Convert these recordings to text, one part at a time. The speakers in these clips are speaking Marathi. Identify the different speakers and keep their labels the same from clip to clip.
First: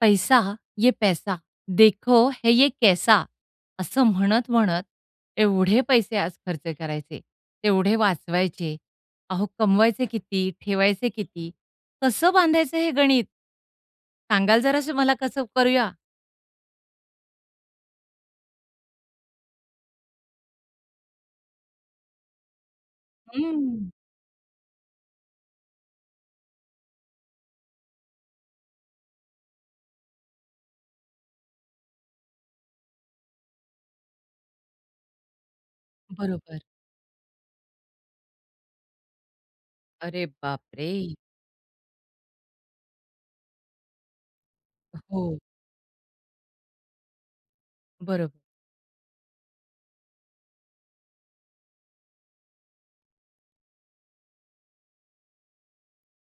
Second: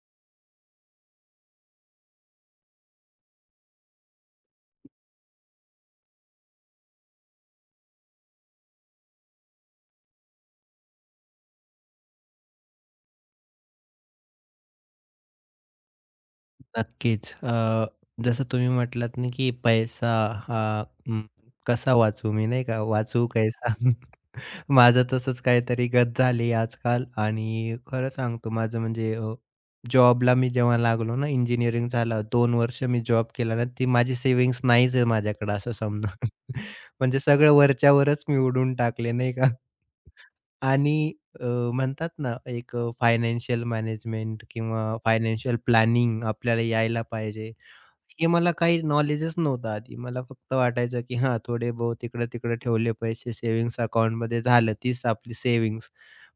Speaker 1: "पैसा ये पैसा, देखो है ये कैसा" असं म्हणत-म्हणत एवढे पैसे आज खर्च करायचे, तेवढे वाचवायचे. अहो, कमवायचे किती? ठेवायचे किती? कसं बांधायचं हे गणित? सांगाल जरासं मला कसं करूया?
Speaker 2: नक्कीच. जसं तुम्ही म्हटलात ना, की पैसा हा अं, कसा वाचवू मी नाही का? वाचवू
Speaker 1: हं.
Speaker 2: कैसा? माझं तसंच काहीतरी गत झाली आजकाल आणि खरं सांगतो माझं म्हणजे जॉबला मी जेव्हा लागलो ना, इंजिनिअरिंग झालं 2 वर्ष मी जॉब केला ना, ती माझी सेव्हिंग्ज नाहीच आहे माझ्याकडे असं समजा.
Speaker 1: बरोबर.
Speaker 2: म्हणजे सगळं वरच्यावरच मी उडवून टाकले नाही का?
Speaker 1: अरे बापरे!
Speaker 2: आणि अ, म्हणतात ना एक फायनान्शियल मॅनेजमेंट किंवा
Speaker 1: हो,
Speaker 2: फायनान्शियल प्लॅनिंग आपल्याला यायला पाहिजे. हे
Speaker 1: बरोबर.
Speaker 2: मला काही नॉलेजच नव्हतं आधी. मला फक्त वाटायचं की हां, थोडे बहुत इकडं-तिकडं ठेवले पैसे सेव्हिंग्ज अकाउंटमध्ये झालं तीच आपली सेव्हिंग्ज.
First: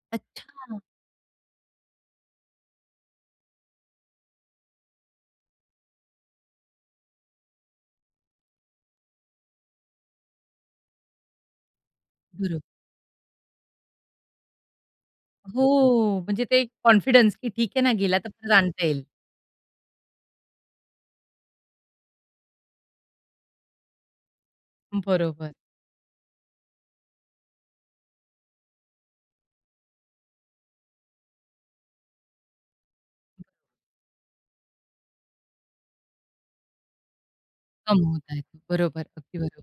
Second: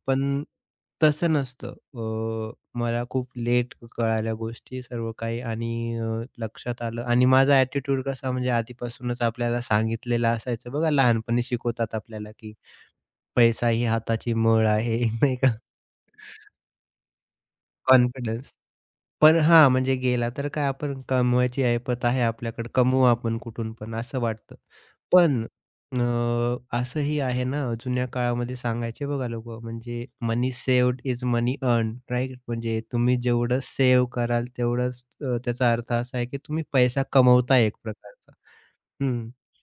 Speaker 2: पण
Speaker 1: अच्छा.
Speaker 2: तसं नसतं. अ, मला खूप लेट कळाल्या गोष्टी सर्व काही आणि लक्षात आलं आणि माझा ॲटिट्यूड कसा म्हणजे आधीपासूनच आपल्याला सांगितलेलं असायचं बघा लहानपणी शिकवतात आपल्याला की
Speaker 1: बरोबर.
Speaker 2: पैसा ही हाताची मळ आहे, नाही का?
Speaker 1: हो, म्हणजे ते एक कॉन्फिडन्स की ठीक आहे ना, गेला तर परत
Speaker 2: कॉन्फिडन्स.
Speaker 1: आणता येईल.
Speaker 2: पण हां, म्हणजे गेला तर काय आपण कमवायची ऐपत आहे आपल्याकडे, कमवू आपण कुठून पण असं वाटतं. पण
Speaker 1: बरोबर.
Speaker 2: अ, असंही आहे ना, जुन्या काळामध्ये सांगायचे बघा लोकं, म्हणजे money saved is money earned, right? म्हणजे तुम्ही जेवढं सेव्ह कराल तेवढंच त्याचा अर्थ असा आहे की तुम्ही पैसा कमवताय एक प्रकारचा.
Speaker 1: कमवता येतो. बरोबर,
Speaker 2: हं.
Speaker 1: अगदी बरोबर.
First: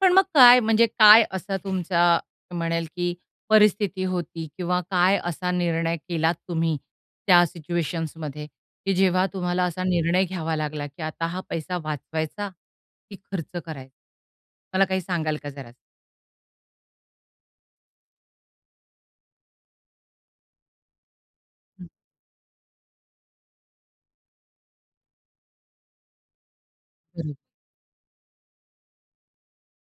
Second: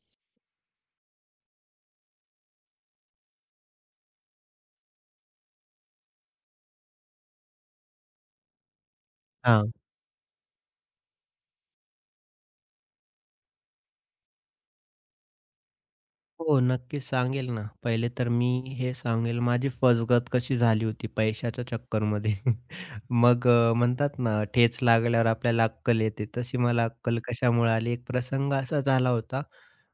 Speaker 1: पण मग काय म्हणजे काय असा तुमचा म्हणेल, की परिस्थिती होती किंवा काय असा निर्णय केलात तुम्ही त्या सिच्युएशन्समध्ये, की जेव्हा तुम्हाला
Speaker 2: हां.
Speaker 1: असा निर्णय घ्यावा लागला, की आता हा पैसा वाचवायचा की खर्च करायचा? मला काही सांगाल का जरा?
Speaker 2: हो, नक्कीच सांगेल ना. पहिले तर मी हे सांगेल माझी फसगत कशी झाली होती पैशाच्या
Speaker 1: हं,
Speaker 2: चक्करमध्ये. मग म्हणतात ना ठेच लागल्यावर आपल्याला अक्कल येते. तशी मला अक्कल
Speaker 1: बरोबर.
Speaker 2: कशामुळे आली, एक प्रसंग असा झाला होता.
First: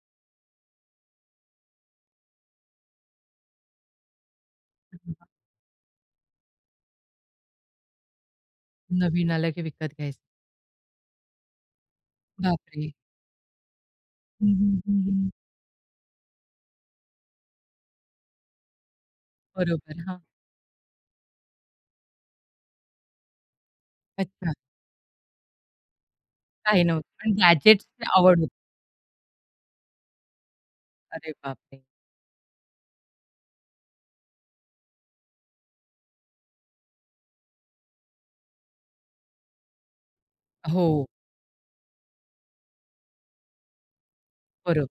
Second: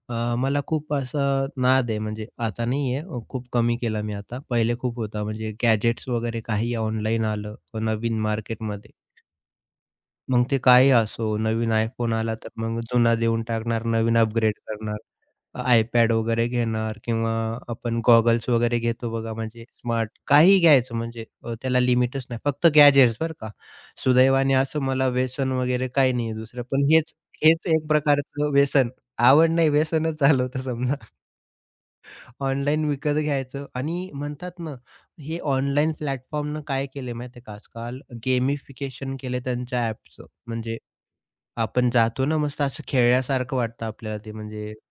Speaker 2: मला खूप असं नाद आहे म्हणजे आता नाही आहे, खूप कमी केला मी आता. पहिले खूप होता म्हणजे गॅजेट्स वगैरे काही ऑनलाईन आलं नवीन मार्केटमध्ये.
Speaker 1: नवीन आलं की विकत घ्यायचं.
Speaker 2: मग ते काही असो, नवीन iPhone आला तर मग
Speaker 1: बापरे!
Speaker 2: जुना देऊन टाकणार, नवीन
Speaker 1: हं,
Speaker 2: अपग्रेड
Speaker 1: हं,
Speaker 2: करणार.
Speaker 1: हं, हं.
Speaker 2: iPad वगैरे घेणार किंवा आपण गॉगल्स वगैरे घेतो बघा, म्हणजे
Speaker 1: बरोबर,
Speaker 2: स्मार्ट
Speaker 1: हां.
Speaker 2: काही घ्यायचं म्हणजे त्याला लिमिटच नाही. फक्त गॅजेट्स बरं का.
Speaker 1: अच्छा.
Speaker 2: सुदैवाने असं मला व्यसन वगैरे काही नाही आहे दुसरं.
Speaker 1: काही
Speaker 2: पण हेच
Speaker 1: नव्हतं आणि
Speaker 2: हेच एक
Speaker 1: गॅजेट्सची आवड
Speaker 2: प्रकारचं
Speaker 1: होती.
Speaker 2: व्यसन. आवड नाही, व्यसनच झालं होतं समजा.
Speaker 1: अरे बापरे!
Speaker 2: ऑनलाईन विकत घ्यायचं आणि म्हणतात ना, हे ऑनलाईन प्लॅटफॉर्मनं काय केलंय माहिती का आजकाल गेमिफिकेशन केलंय त्यांच्या ॲपचं. म्हणजे
Speaker 1: हो,
Speaker 2: आपण जातो ना, मस्त असं खेळल्यासारखं वाटतं आपल्याला ते म्हणजे
Speaker 1: बरोबर.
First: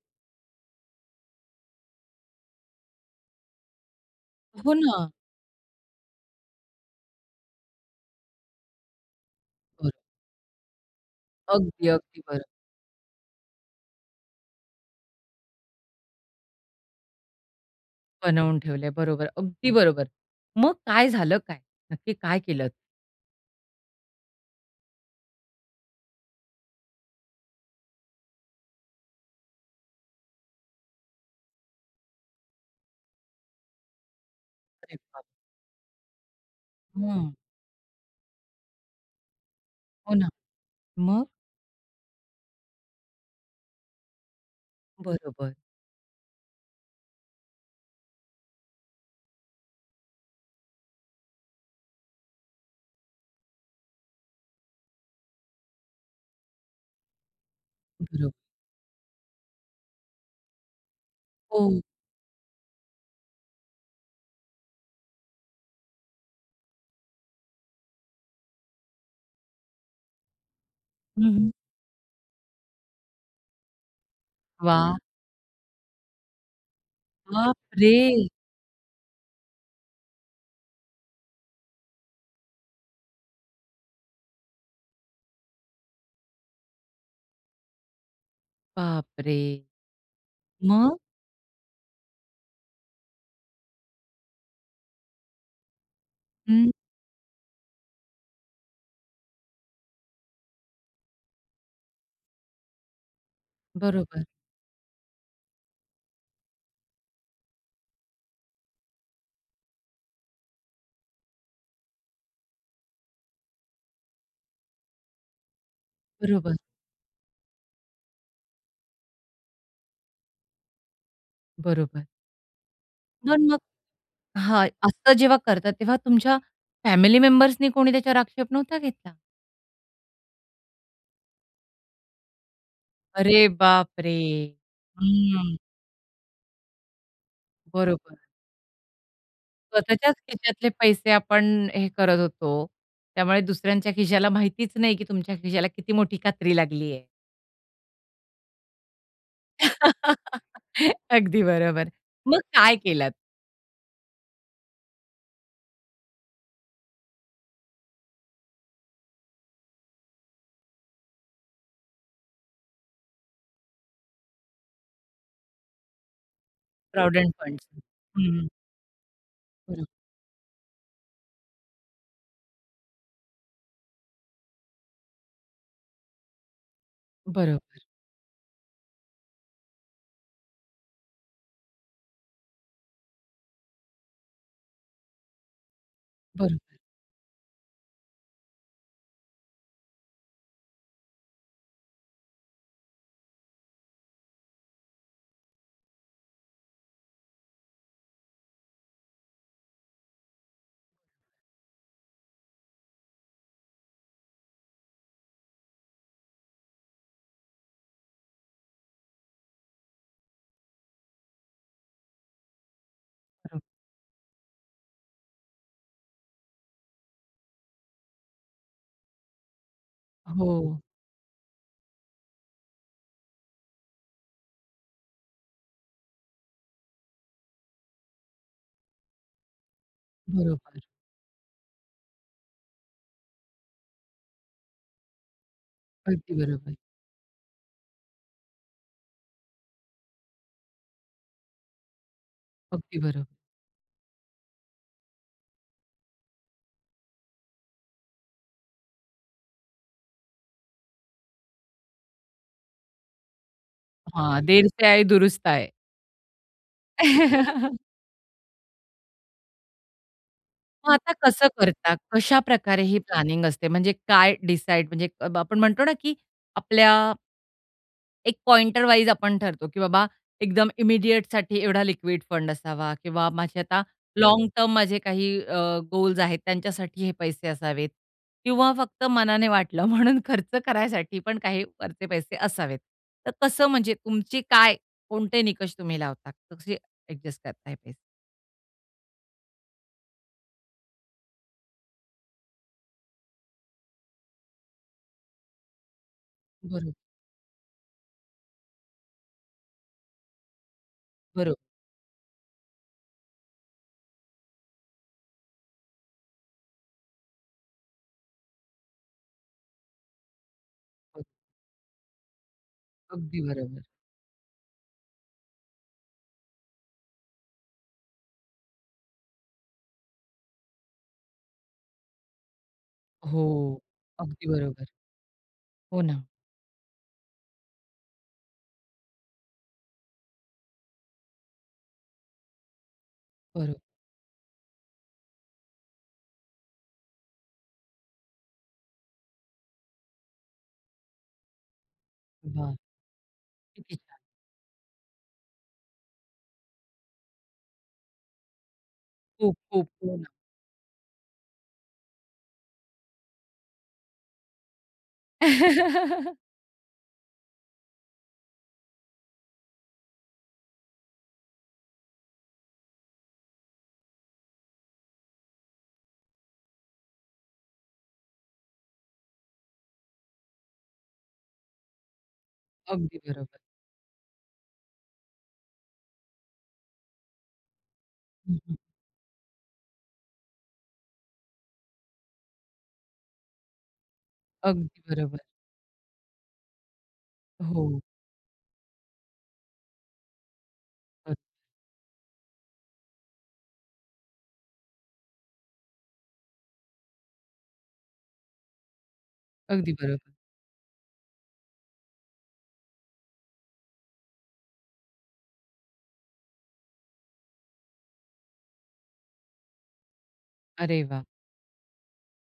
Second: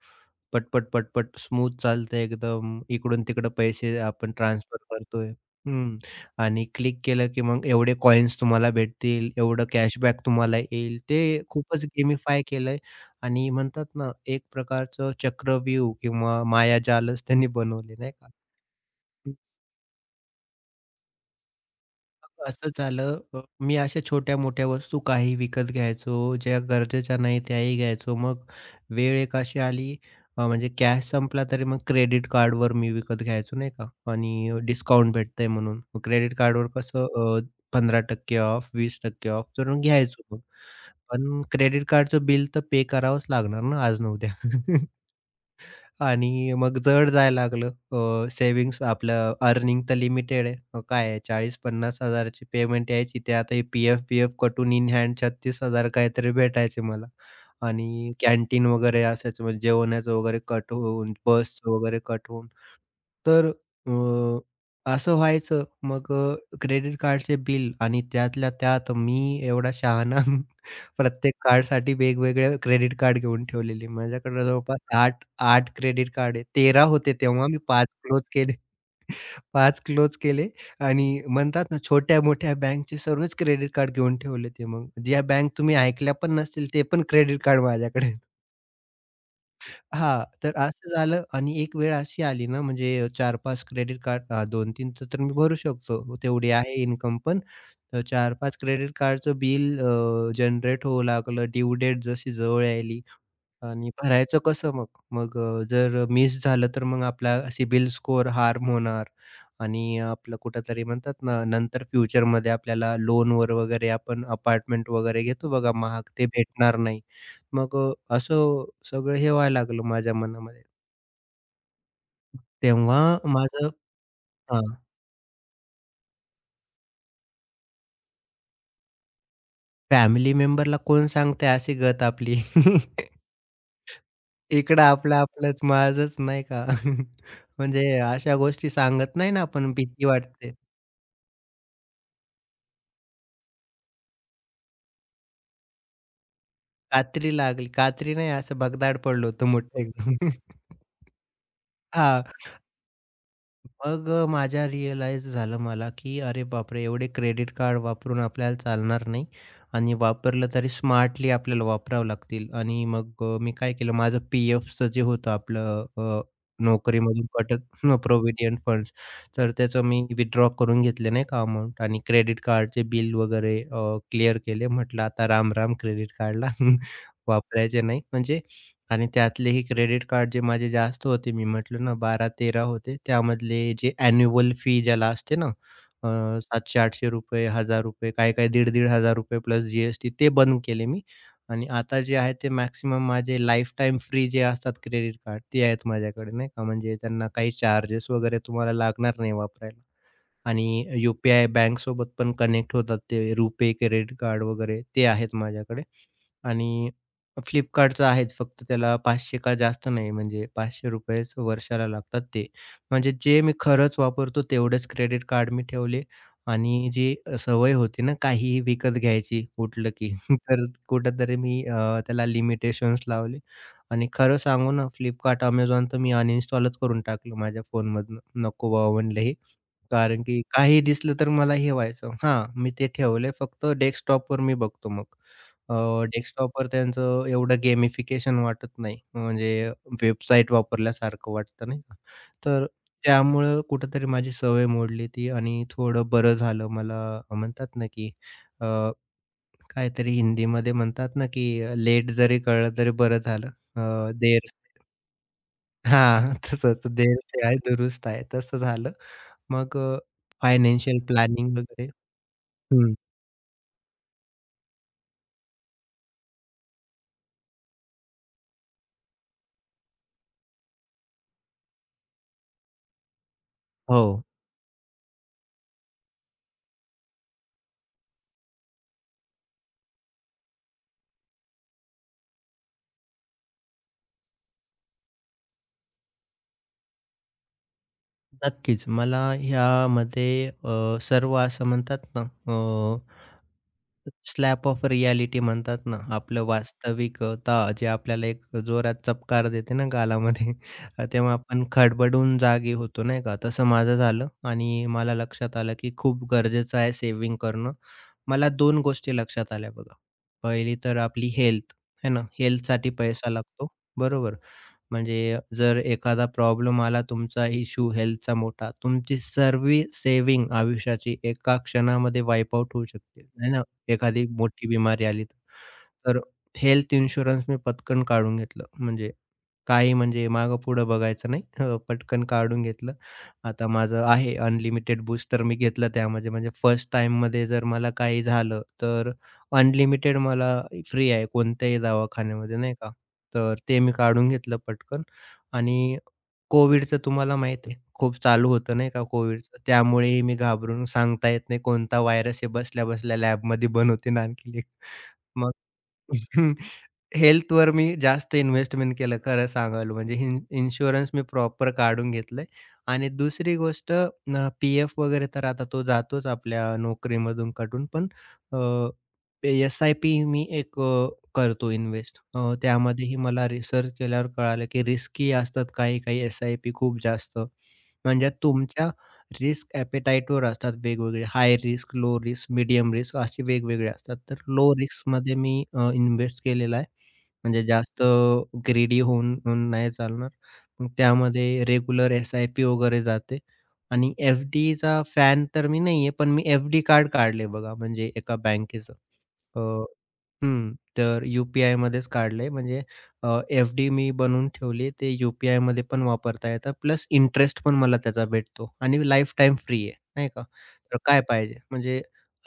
Speaker 2: पट-पट, पट-पट स्मूथ चालतंय एकदम. इकडून-तिकडं पैसे आपण
Speaker 1: हो
Speaker 2: ट्रान्सफर
Speaker 1: ना.
Speaker 2: करतोय. हं. आणि क्लिक केलं की मग एवढे कॉइन्स तुम्हाला भेटतील, एवढं
Speaker 1: बरोबर.
Speaker 2: कॅशबॅक तुम्हाला येईल. ते खूपच
Speaker 1: अगदी, अगदी
Speaker 2: गेमिफाय
Speaker 1: बरोबर.
Speaker 2: केलंय आणि म्हणतात ना, एक प्रकारचं चक्रव्यूह किंवा मायाजालच त्यांनी बनवले नाही का?
Speaker 1: बनवून ठेवलंय. बरोबर. अगदी बरोबर. मग काय झालं काय? नक्की काय
Speaker 2: मग
Speaker 1: केलत?
Speaker 2: असं झालं मी अशा छोट्या-मोठ्या वस्तू काही विकत घ्यायचो, ज्या गरजेच्या नाही त्याही घ्यायचो. मग वेळ एक अशी आली म्हणजे कॅश संपला तरी मग क्रेडिट कार्डवर मी विकत घ्यायचो नाही का आणि
Speaker 1: अरे
Speaker 2: डिस्काउंट
Speaker 1: बाप!
Speaker 2: भेटतंय म्हणून. क्रेडिट कार्डवर कसं
Speaker 1: हं.
Speaker 2: 15% ऑफ, 20% ऑफ करून
Speaker 1: हो
Speaker 2: घ्यायचो
Speaker 1: ना.
Speaker 2: मग.
Speaker 1: मग?
Speaker 2: पण क्रेडिट कार्डचं बिल तर पे करावंच लागणार ना आज ना उद्या.
Speaker 1: बरोबर,
Speaker 2: आणि मग जड जायला लागलं. आपलं अर्निंग तर लिमिटेड आहे. काय आहे 40,000-50,000 ची पेमेंट यायची. ते आता हे पी-एफ-पी-एफ कटून इन हँड 36,000 काहीतरी भेटायचे मला. आणि
Speaker 1: बरोबर.
Speaker 2: कॅन्टीन वगैरे असायचं म्हणजे जेवणाचं वगैरे कट होऊन,
Speaker 1: हो.
Speaker 2: बसचं वगैरे कट होऊन. तर अ, असं व्हायचं. मग क्रेडिट कार्डचे बिल आणि त्यातल्या त्यात मी एवढा शहाणा प्रत्येक
Speaker 1: हं,
Speaker 2: कार्डसाठी वेगवेगळे क्रेडिट कार्ड घेऊन ठेवलेली. माझ्याकडे जवळपास
Speaker 1: वाह!
Speaker 2: 8 8 क्रेडिट कार्ड आहे. 13 होते तेव्हा मी 5
Speaker 1: बापरे!
Speaker 2: क्लोज केले. 5 क्लोज केले आणि म्हणतात ना, छोट्या-मोठ्या बँकचे सर्वच क्रेडिट कार्ड घेऊन ठेवले ते मग. ज्या बँक तुम्ही ऐकल्या पण नसतील, ते पण क्रेडिट कार्ड माझ्याकडे आहेत.
Speaker 1: बापरे!
Speaker 2: हां, तर असं
Speaker 1: मग?
Speaker 2: झालं आणि एक वेळ अशी आली ना, म्हणजे 4-5 क्रेडिट कार्ड 2-3 तर तर मी भरू शकतो. तेवढी
Speaker 1: हं.
Speaker 2: आहे इन्कम पण. तर 4-5 क्रेडिट कार्डचं बिल जनरेट होऊ लागलं. ड्यू डेट जशी जवळ यायली आणि
Speaker 1: बरोबर,
Speaker 2: भरायचं कसं मग? मग जर मिस झालं तर मग आपला सिबिल स्कोअर हार्म होणार आणि आपलं कुठेतरी म्हणतात ना, नंतर फ्युचरमध्ये आपल्याला लोनवर वगैरे आपण अपार्टमेंट वगैरे घेतो बघा महाग, ते
Speaker 1: बरोबर,
Speaker 2: भेटणार नाही. मग असं सगळं हे व्हायला लागलं माझ्या मनामध्ये.
Speaker 1: बरोबर.
Speaker 2: तेव्हा
Speaker 1: पण मग
Speaker 2: माझं हां,
Speaker 1: हां, असं जेव्हा करतात तेव्हा तुमच्या फॅमिली मेंबर्सनी कोणी त्याच्यावर आक्षेप नव्हता घेतला?
Speaker 2: फॅमिली मेंबरला कोण सांगतंय अशी गत आपली.
Speaker 1: अरे बापरे!
Speaker 2: इकडं
Speaker 1: हं.
Speaker 2: आपलं-आपलंच, माझंच नाही का? म्हणजे
Speaker 1: बरोबर.
Speaker 2: अशा गोष्टी सांगत नाही ना आपण, भीती
Speaker 1: स्वतःच्याच
Speaker 2: वाटते.
Speaker 1: खिशातले पैसे आपण हे करत होतो. त्यामुळे दुसऱ्यांच्या खिशाला माहितीच नाही, की तुमच्या खिशाला किती मोठी कात्री लागली आहे.
Speaker 2: कात्री लागली, कात्री नाही असं भगदाड पडलो होतो मोठं एकदम.
Speaker 1: अगदी बरोबर.
Speaker 2: हां.
Speaker 1: मग काय केलात?
Speaker 2: मग माझ्या रिअलाईज झालं मला, की अरे बापरे! एवढे क्रेडिट कार्ड वापरून आपल्याला चालणार नाही आणि वापरलं तरी स्मार्टली आपल्याला वापरावं लागतील आणि मग मी काय केलं माझं पी-एफचं जे होतं आपलं नोकरीमधून
Speaker 1: प्रॉव्हिडंट
Speaker 2: कटत
Speaker 1: फंड्स? हं.
Speaker 2: हं, फंड्स तर त्याचं मी विथड्रॉ करून घेतले नाही का अमाउंट आणि क्रेडिट कार्डचे बिल वगैरे क्लिअर केले. म्हटलं आता राम-राम क्रेडिट कार्डला
Speaker 1: बरोबर,
Speaker 2: वापरायचे नाही. म्हणजे आणि त्यातलेही क्रेडिट कार्ड जे माझे जास्त होते, मी म्हटलं ना 12-13 होते. त्यामधले जे ॲन्युअल फी ज्याला असते ना, अ,
Speaker 1: बरोबर, बरोबर,
Speaker 2: ₹700-800, ₹1,000 काही-काही हजार ₹1,500 प्लस जी-एस-टी ते बंद केले मी. आणि आता जे आहे ते मॅक्सिमम माझे लाईफटाईम फ्री जे असतात क्रेडिट कार्ड ते आहेत माझ्याकडे नाही का. म्हणजे त्यांना काही चार्जेस वगैरे तुम्हाला लागणार नाही वापरायला. आणि यू-पी-आय बँकसोबत पण कनेक्ट होतात ते रुपे, क्रेडिट कार्ड वगैरे ते आहेत माझ्याकडे. आणि फ्लिपकार्टचं आहेत फक्त त्याला 500 का जास्त नाही म्हणजे ₹500च वर्षाला लागतात ते. म्हणजे जे मी
Speaker 1: बरोबर.
Speaker 2: खरंच वापरतो तेवढेच क्रेडिट कार्ड मी ठेवले आणि जी सवय होती ना काहीही विकत घ्यायची उठलं की तर
Speaker 1: हो,
Speaker 2: कुठेतरी मी त्याला लिमिटेशन्स लावले आणि खरं सांगू ना फ्लिपकार्ट, Amazon तर मी अनइन्स्टॉलच करून टाकलं माझ्या फोनमधनं. नको बाबा म्हणलं हे. कारण की
Speaker 1: बरोबर.
Speaker 2: काही दिसलं तर मला हे व्हायचं. हां, मी ते ठेवले फक्त डेस्कटॉपवर मी बघतो मग. अ,
Speaker 1: अगदी
Speaker 2: डेस्कटॉपवर
Speaker 1: बरोबर,
Speaker 2: त्यांचं एवढं गेमिफिकेशन वाटत नाही. म्हणजे वेबसाईट वापरल्यासारखं वाटतं नाही का? तर
Speaker 1: अगदी बरोबर.
Speaker 2: त्यामुळं कुठेतरी माझी सवय मोडली ती आणि थोडं बरं झालं मला म्हणतात ना, की अ, काहीतरी हिंदीमध्ये म्हणतात ना, की लेट जरी कळलं तरी बरं झालं. देर
Speaker 1: हां, देर से आई दुरुस्त आहे.
Speaker 2: हां, तसंच देणं आहे, दुरुस्त आहे. तसं झालं. मग
Speaker 1: मग
Speaker 2: फायनान्शियल
Speaker 1: आता कसं
Speaker 2: प्लॅनिंग वगैरे
Speaker 1: करता? कशाप्रकारे
Speaker 2: हं,
Speaker 1: ही प्लॅनिंग असते? म्हणजे काय डिसाईड म्हणजे आपण म्हणतो ना, की आपल्या एक पॉइंटर वाईज आपण ठरतो, की बाबा एकदम इमिडिएटसाठी एवढा लिक्विड फंड असावा किंवा माझे आता
Speaker 2: हो,
Speaker 1: लाँग टर्म माझे काही गोल्स आहेत त्यांच्यासाठी हे पैसे असावेत किंवा फक्त मनाने वाटलं म्हणून खर्च करायसाठी पण काही वरचे पैसे असावेत. तर कसं म्हणजे तुमची काय कोणते निकष तुम्ही लावता? कसे ॲडजस्ट करताय पैसे?
Speaker 2: नक्कीच. मला ह्यामध्ये सर्व असं म्हणतात ना, अ, स्लॅप ऑफ रिॲलिटी म्हणतात ना, आपलं
Speaker 1: बरोबर,
Speaker 2: वास्तविकता जे आपल्याला एक जोरात चपकार देते ना गालामध्ये, तेव्हा
Speaker 1: बरोबर.
Speaker 2: आपण खडबडून जागी होतो, नाही का? तसं माझं झालं आणि मला लक्षात आलं, की खूप गरजेचं आहे सेव्हिंग करणं. मला दोन गोष्टी लक्षात आल्या बघा. पहिली तर आपली हेल्थ, है ना? हेल्थसाठी पैसा
Speaker 1: अगदी
Speaker 2: लागतो,
Speaker 1: बरोबर.
Speaker 2: बरोबर? म्हणजे जर एखादा प्रॉब्लेम आला तुमचा इश्यू हेल्थचा मोठा, तुमची सर्व सेव्हिंग आयुष्याची एका क्षणामध्ये वाईप आउट होऊ शकते,
Speaker 1: हो,
Speaker 2: है ना? एखादी
Speaker 1: अगदी
Speaker 2: मोठी
Speaker 1: बरोबर.
Speaker 2: बिमारी आली तर.
Speaker 1: हो
Speaker 2: तर
Speaker 1: ना.
Speaker 2: हेल्थ इन्शुरन्स मी पटकन काढून घेतलं. म्हणजे काही म्हणजे मागं-पुढं बघायचं नाही. पटकन काढून घेतलं. आता
Speaker 1: बरोबर.
Speaker 2: माझं आहे अनलिमिटेड बूस्टर मी घेतलं त्यामध्ये. म्हणजे फर्स्ट टाईममध्ये जर मला काही झालं, तर अनलिमिटेड मला फ्री आहे कोणत्याही दवाखान्यामध्ये, नाही
Speaker 1: वाह!
Speaker 2: का? तर ते मी
Speaker 1: किती छान.
Speaker 2: काढून घेतलं पटकन आणि कोविडचं तुम्हाला माहीत आहे, खूप चालू होतं नाही का
Speaker 1: खूप,
Speaker 2: कोविडचं.
Speaker 1: खूप. हो
Speaker 2: त्यामुळेही
Speaker 1: ना.
Speaker 2: मी घाबरून सांगता येत नाही कोणता व्हायरस हे बसल्या-बसल्या लॅबमध्ये बनवते आणखीन एक. मग हेल्थवर मी जास्त इन्व्हेस्टमेंट केलं खरं सांगायला म्हणजे हिन इन्शुरन्स मी प्रॉपर काढून घेतलंय आणि दुसरी गोष्ट पी-एफ वगैरे तर आता तो जातोच आपल्या नोकरीमधून कटून. पण अ, एस-आय-पी मी एक करतो इन्व्हेस्ट. त्यामध्येही
Speaker 1: अगदी
Speaker 2: मला
Speaker 1: बरोबर.
Speaker 2: रिसर्च केल्यावर कळालं की रिस्की असतात काही-काही एस-आय-पी खूप जास्त. म्हणजे
Speaker 1: हं, हं.
Speaker 2: तुमच्या रिस्क ॲपेटाईटवर असतात वेगवेगळे. High risk, low risk, medium risk असे वेगवेगळे असतात. तर लो
Speaker 1: अगदी
Speaker 2: रिस्कमध्ये
Speaker 1: बरोबर.
Speaker 2: मी इन्व्हेस्ट केलेला आहे. म्हणजे
Speaker 1: हो.
Speaker 2: जास्त ग्रीडी होऊन होऊन नाही चालणार. मग
Speaker 1: अ,
Speaker 2: त्यामध्ये रेग्युलर एस-आय-पी वगैरे जाते आणि एफ-डीचा फॅन तर मी नाही आहे, पण मी एफ-डी कार्ड काढले बघा म्हणजे एका बँकेचं.
Speaker 1: अगदी बरोबर.
Speaker 2: हं, तर यू पी काढलंय म्हणजे एफ-डी मी बनवून ठेवली. ते यू पी पण वापरता येतं. प्लस इंटरेस्ट पण मला त्याचा भेटतो आणि लाईफटाईम फ्री आहे, नाही का. तर
Speaker 1: अरे
Speaker 2: काय
Speaker 1: वाह!
Speaker 2: पाहिजे म्हणजे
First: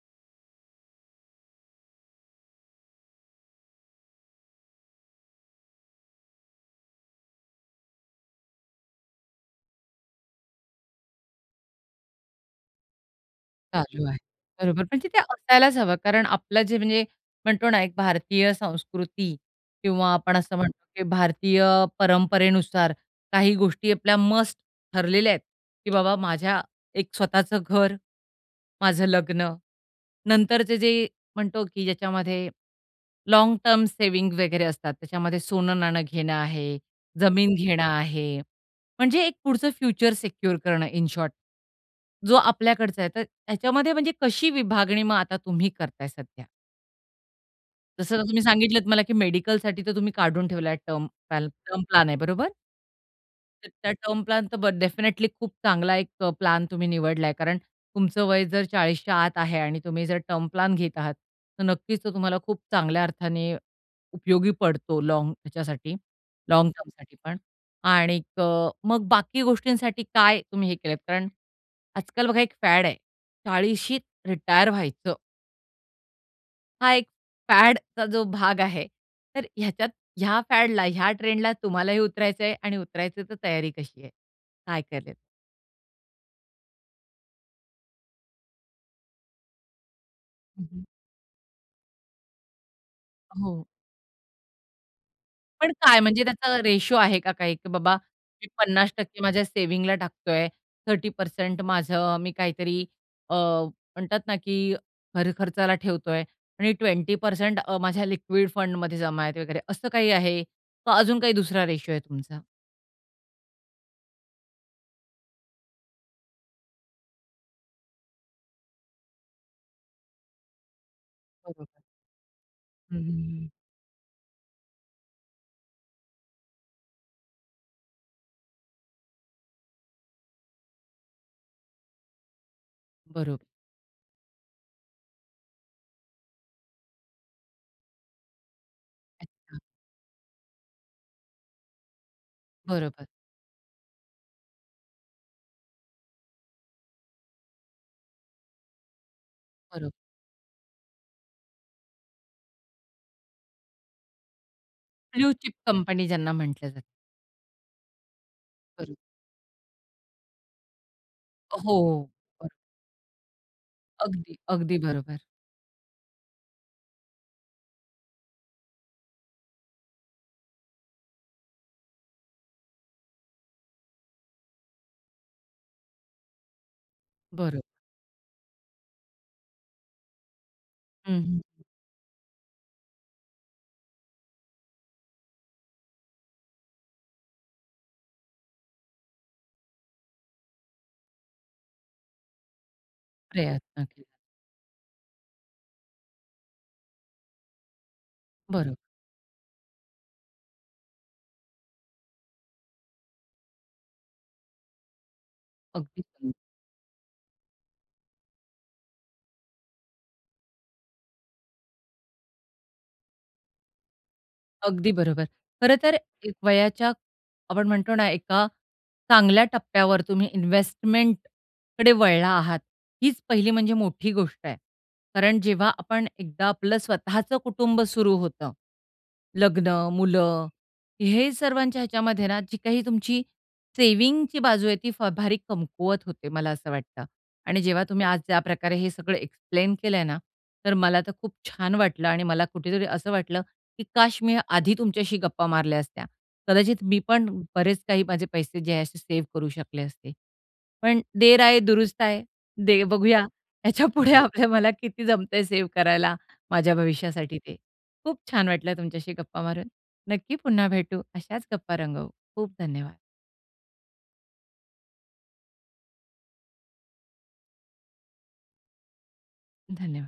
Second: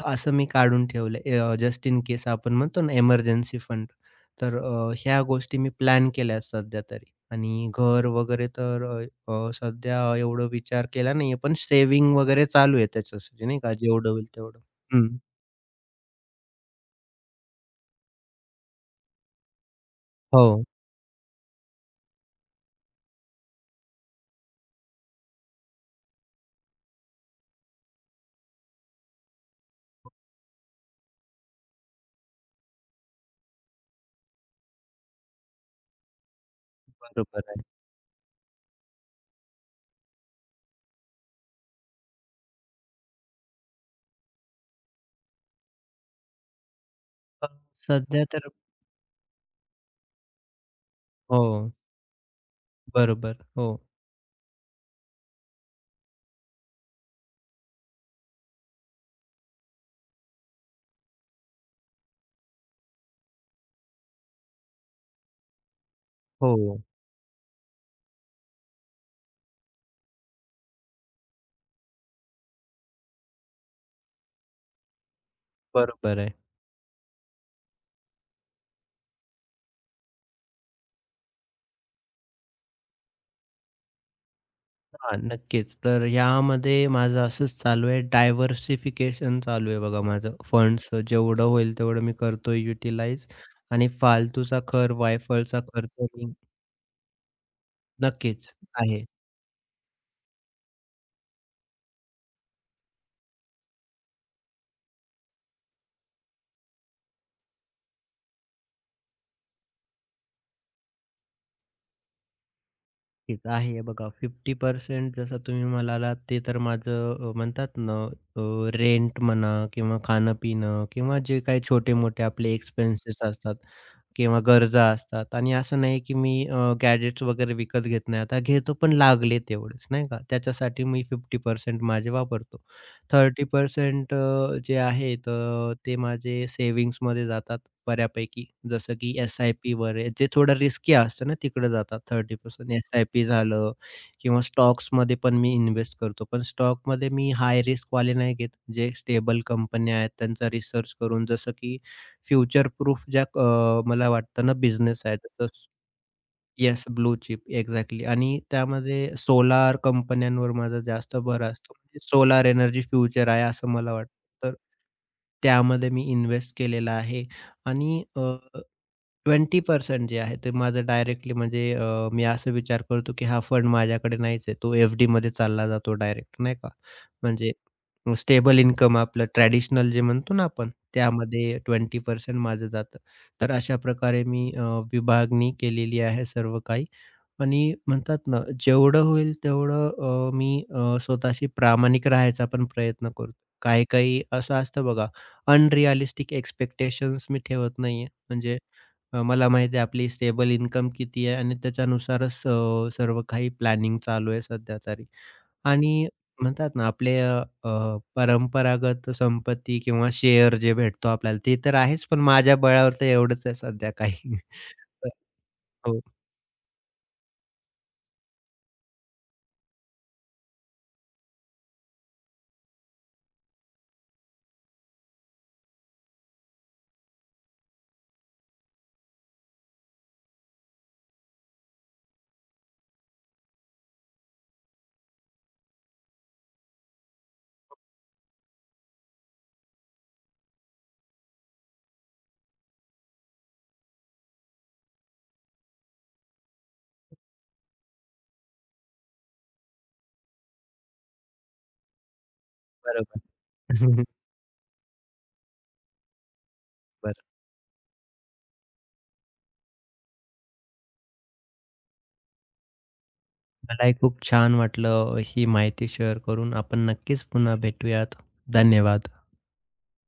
Speaker 2: असं मी काढून ठेवलंय जस्ट इन केस आपण म्हणतो ना इमर्जन्सी फंड. तर ह्या गोष्टी मी प्लॅन केल्या सध्या तरी आणि घर वगैरे तर अ, अ, सध्या एवढं विचार केला नाहीये, पण सेव्हिंग वगैरे चालू आहे त्याच्यासाठी नाही का,
Speaker 1: चालू
Speaker 2: जेवढं
Speaker 1: आहे.
Speaker 2: होईल तेवढं.
Speaker 1: बरोबर. म्हणजे ते
Speaker 2: हं.
Speaker 1: असायलाच हवं कारण आपलं जे म्हणजे म्हणतो ना, एक भारतीय संस्कृती किंवा आपण असं
Speaker 2: हो,
Speaker 1: म्हणतो, की भारतीय परंपरेनुसार काही गोष्टी आपल्या मस्ट ठरलेल्या आहेत, की बाबा माझ्या एक स्वतःचं घर, माझं लग्न, नंतरचे जे म्हणतो की ज्याच्यामध्ये लाँग टर्म सेव्हिंग वगैरे असतात, त्याच्यामध्ये सोनं-नाणं घेणं आहे,
Speaker 2: बरोबर
Speaker 1: जमीन
Speaker 2: आहे.
Speaker 1: घेणं आहे. म्हणजे एक पुढचं फ्युचर सिक्युअर करणं इन शॉर्ट. जो आपल्याकडचा आहे. तर त्याच्यामध्ये म्हणजे कशी विभागणी मग आता तुम्ही करताय सध्या?
Speaker 2: अ,
Speaker 1: जसं
Speaker 2: सध्या
Speaker 1: तुम्ही
Speaker 2: तर
Speaker 1: सांगितलत मला की मेडिकलसाठी तर तुम्ही काढून ठेवलाय टर्म
Speaker 2: हो,
Speaker 1: टर्म प्लॅन आहे बरोबर?
Speaker 2: बरोबर.
Speaker 1: तर
Speaker 2: हो,
Speaker 1: त्या टर्म प्लॅन तर ब डेफिनेटली खूप चांगला एक प्लॅन तुम्ही निवडलाय. कारण तुमचं वय जर 40च्या आत आहे आणि तुम्ही जर टर्म प्लॅन घेत आहात, तर नक्कीच तो तुम्हाला खूप चांगल्या अर्थाने उपयोगी पडतो लॉंग ह्याच्यासाठी, लाँग
Speaker 2: हो,
Speaker 1: टर्मसाठी पण. आणि मग बाकी गोष्टींसाठी काय तुम्ही हे केलंत? कारण आजकाल बघा एक फॅड आहे, 40शीत रिटायर व्हायचं.
Speaker 2: बरोबर आहे.
Speaker 1: हा एक फॅडचा जो भाग आहे, तर ह्याच्यात ह्या फॅडला, ह्या ट्रेंडला तुम्हालाही उतरायचं आहे आणि उतरायचं तर तयारी कशी आहे? काय करेल?
Speaker 2: हां, नक्कीच. तर यामध्ये माझं असंच चालू आहे, डायव्हर्सिफिकेशन चालू आहे बघा माझं.
Speaker 1: हं, हं.
Speaker 2: फंड्सचं जेवढं होईल तेवढं मी करतोय युटिलाइज
Speaker 1: हो.
Speaker 2: आणि फालतूचा खर्च, वायफळचा
Speaker 1: पण
Speaker 2: खर्च
Speaker 1: काय म्हणजे
Speaker 2: मी
Speaker 1: त्याचा रेशो आहे का काही, की बाबा मी
Speaker 2: नक्कीच आहे.
Speaker 1: 50% माझ्या सेव्हिंगला टाकतोय, 30% माझं मी काहीतरी म्हणतात ना, की घरखर्चाला ठेवतोय आणि 20% माझ्या लिक्विड फंडमध्ये जमा आहेत वगैरे, असं काही आहे? का अजून काही दुसरा रेशो आहे तुमचा?
Speaker 2: नक्कीच आहे बघा 50% जसं तुम्ही म्हणालात ते तर माझं म्हणतात ना रेंट म्हणा किंवा खाणं-पिणं किंवा जे काही
Speaker 1: बरोबर.
Speaker 2: छोटे-मोठे आपले
Speaker 1: हं, हं,
Speaker 2: एक्सपेन्सेस
Speaker 1: हं.
Speaker 2: असतात. किंवा गरजा असतात आणि असं नाही की मी गॅजेट्स वगैरे विकत घेत नाही. आता घेतो पण लागले तेवढेच नाही का? त्याच्यासाठी मी 50% माझे वापरतो.
Speaker 1: बरोबर.
Speaker 2: 30% जे आहे तर ते माझे सेव्हिंग्समध्ये जातात बऱ्यापैकी. जसं की
Speaker 1: अच्छा.
Speaker 2: एस-आय-पी वगैरे जे थोडं रिस्की असतं ना तिकडे जातात 30%
Speaker 1: बरोबर,
Speaker 2: एस-आय-पी झालं किंवा स्टॉक्समध्ये पण मी इन्व्हेस्ट करतो. पण स्टॉकमध्ये मी हाय रिस्कवाले नाही घेत. जे स्टेबल कंपन्या
Speaker 1: बरोबर.
Speaker 2: आहेत त्यांचा रिसर्च करून जसं की फ्युचर प्रूफ ज्या मला वाटतं ना बिझनेस आहे
Speaker 1: ब्लू चिप
Speaker 2: जसं
Speaker 1: कंपनी ज्यांना म्हटलं
Speaker 2: येस
Speaker 1: जातं.
Speaker 2: ब्लू चिप एक्झॅक्टली आणि
Speaker 1: बरोबर.
Speaker 2: त्यामध्ये सोलार कंपन्यांवर माझा जास्त भर असतो.
Speaker 1: हो,
Speaker 2: म्हणजे सोलार
Speaker 1: बरोबर.
Speaker 2: एनर्जी फ्युचर आहे असं मला वाटतं.
Speaker 1: अगदी,
Speaker 2: तर
Speaker 1: अगदी बरोबर.
Speaker 2: त्यामध्ये मी इन्व्हेस्ट केलेला आहे आणि 20% जे आहे ते माझं डायरेक्टली म्हणजे मी असा विचार करतो, की हा फंड माझ्याकडे नाहीच आहे. तो एफ-डीमध्ये चालला जातो डायरेक्ट नाही का. म्हणजे
Speaker 1: बरोबर.
Speaker 2: स्टेबल इन्कम आपलं ट्रॅडिशनल जे म्हणतो ना आपण,
Speaker 1: हं, हं.
Speaker 2: त्यामध्ये 20% माझं जातं. तर अशा प्रकारे मी विभागणी केलेली आहे सर्व काही. आणि म्हणतात ना, जेवढं होईल तेवढं मी स्वतःशी प्रामाणिक राहायचा पण प्रयत्न करतो.
Speaker 1: प्रयत्न केला.
Speaker 2: काही-काही असं असतं बघा, अनरिअलिस्टिक एक्सपेक्टेशन्स मी ठेवत नाहीये. म्हणजे
Speaker 1: बरोबर.
Speaker 2: मला माहिती आहे आपली स्टेबल इन्कम किती आहे आणि त्याच्यानुसारच सर्व काही प्लॅनिंग चालू आहे सध्या तरी. आणि
Speaker 1: अगदी
Speaker 2: म्हणतात ना, आपले अ, अ, परंपरागत संपत्ती किंवा शेअर जे भेटतो आपल्याला ते तर आहेच, पण माझ्या बळावर तर एवढंच आहे सध्या काही.
Speaker 1: अगदी बरोबर. खरं तर
Speaker 2: हो,
Speaker 1: एक वयाच्या आपण म्हणतो ना, एका चांगल्या टप्प्यावर तुम्ही इन्व्हेस्टमेंटकडे वळला आहात, हीच पहिली म्हणजे मोठी गोष्ट आहे. कारण जेव्हा आपण एकदा आपलं स्वतःचं कुटुंब सुरू होतं, लग्न, मुलं, हे सर्वांच्या ह्याच्यामध्ये ना, जी काही तुमची सेव्हिंगची बाजू आहे, ती फार भारी कमकुवत होते, मला असं वाटतं. आणि जेव्हा तुम्ही आज ज्याप्रकारे हे सगळं एक्सप्लेन केलंय ना, तर मला तर खूप छान वाटलं आणि मला कुठेतरी असं वाटलं की काश मी आधी तुमच्याशी गप्पा मारल्या असत्या. कदाचित मी पण बरेच काही माझे पैसे जे आहे असे सेव्ह करू शकले असते. पण देर आहे दुरुस्त आहे. दे बघूया
Speaker 2: बरोबर.
Speaker 1: ह्याच्यापुढे हो. आपल्या मला किती जमतंय सेव्ह करायला माझ्या
Speaker 2: बरोबर.
Speaker 1: भविष्यासाठी ते. खूप छान वाटलं तुमच्याशी गप्पा मारून. नक्की पुन्हा भेटू. अशाच गप्पा रंगवू. खूप धन्यवाद.
Speaker 2: मलाही खूप छान वाटलं ही माहिती शेअर करून. आपण नक्कीच पुन्हा भेटूयात. धन्यवाद.
Speaker 1: धन्यवाद.